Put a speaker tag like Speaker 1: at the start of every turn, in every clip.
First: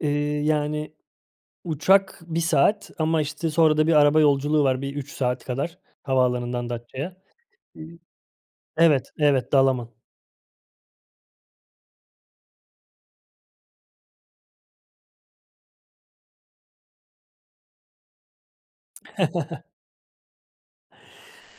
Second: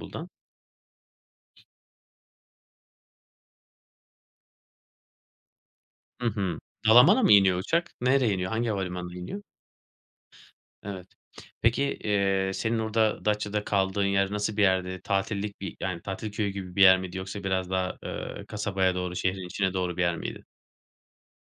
Speaker 1: Eee, yani uçak 1 saat ama, işte, sonra da bir araba yolculuğu var bir 3 saat kadar
Speaker 2: Hı hı.
Speaker 1: havaalanından Datça'ya, iii
Speaker 2: Dalaman'a mı iniyor uçak? Nereye iniyor? Hangi
Speaker 1: Evet,
Speaker 2: havalimanında iniyor?
Speaker 1: evet, Dalaman.
Speaker 2: Evet. Peki, eee, senin orada Datça'da kaldığın yer nasıl bir yerdi? Tatillik bir yani tatil köyü gibi bir yer miydi yoksa biraz daha, ııı, kasabaya doğru şehrin içine doğru bir yer miydi?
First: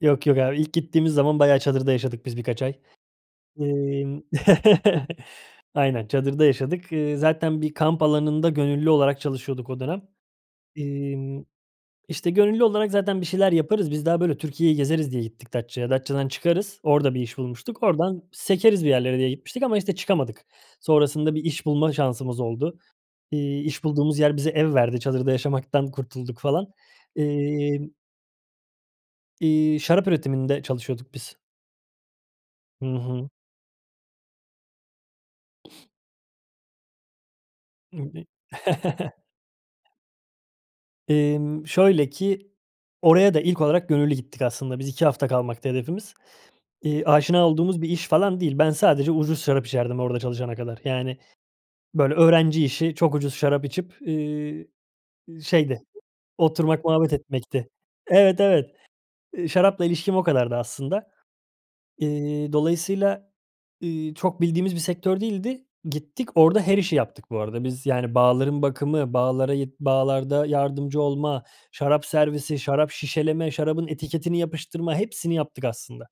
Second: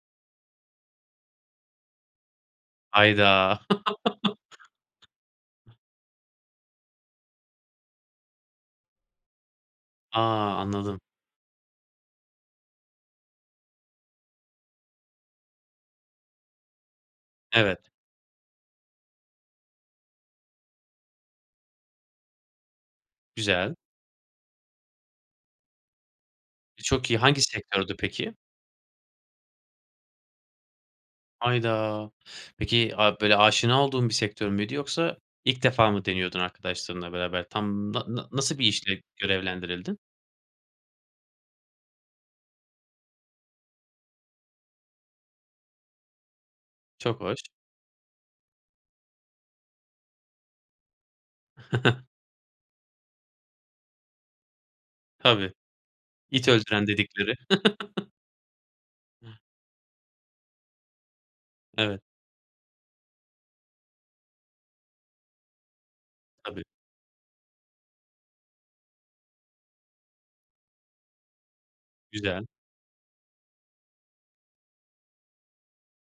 Speaker 1: Yok, yok, abi ilk gittiğimiz zaman bayağı çadırda yaşadık biz birkaç ay.
Speaker 2: Hayda!
Speaker 1: Emm, aynen, çadırda yaşadık. Eee, zaten bir kamp alanında gönüllü olarak çalışıyorduk o dönem.
Speaker 2: A! Anladım.
Speaker 1: Emm, işte, gönüllü olarak zaten bir şeyler yaparız. Biz daha böyle Türkiye'yi gezeriz diye gittik Datça'ya. Datça'dan çıkarız. Orada bir iş
Speaker 2: Evet.
Speaker 1: bulmuştuk. Oradan sekeriz bir yerlere diye gitmiştik ama, işte, çıkamadık. Sonrasında bir iş bulma şansımız oldu. İii,
Speaker 2: Güzel.
Speaker 1: iş bulduğumuz yer bize ev verdi. Çadırda yaşamaktan kurtulduk falan.
Speaker 2: Eee, çok iyi. Hangi
Speaker 1: Emm
Speaker 2: sektördü peki?
Speaker 1: İii, şarap üretiminde çalışıyorduk biz.
Speaker 2: Hayda.
Speaker 1: Hı
Speaker 2: Peki ab
Speaker 1: hı.
Speaker 2: böyle aşina olduğun bir sektör müydü yoksa ilk defa mı deniyordun arkadaşlarınla beraber? Tam na na nasıl bir
Speaker 1: [unintelligible]
Speaker 2: işle görevlendirildin?
Speaker 1: Emm, şöyle ki oraya da ilk olarak gönüllü gittik aslında. Biz 2 hafta kalmaktı hedefimiz. Eee,
Speaker 2: Çok hoş.
Speaker 1: aşina olduğumuz bir iş falan değil. Ben sadece ucuz şarap içerdim orada çalışana kadar. Yani, böyle öğrenci işi çok ucuz şarap içip, eee, iii,
Speaker 2: Tabii.
Speaker 1: şeydi,
Speaker 2: İç
Speaker 1: oturmak,
Speaker 2: öldüren
Speaker 1: muhabbet
Speaker 2: dedikleri.
Speaker 1: etmekti. Evet, evet.
Speaker 2: [unintelligible]
Speaker 1: Eee, şarapla ilişkim o kadardı aslında.
Speaker 2: Evet.
Speaker 1: İii, dolayısıyla, iii, çok bildiğimiz bir sektör değildi. Gittik orada
Speaker 2: Tabii.
Speaker 1: her işi yaptık bu arada. Biz yani bağların bakımı, bağlara git, bağlarda yardımcı olma, şarap
Speaker 2: Güzel.
Speaker 1: servisi, şarap şişeleme, şarabın etiketini yapıştırma, hepsini yaptık aslında.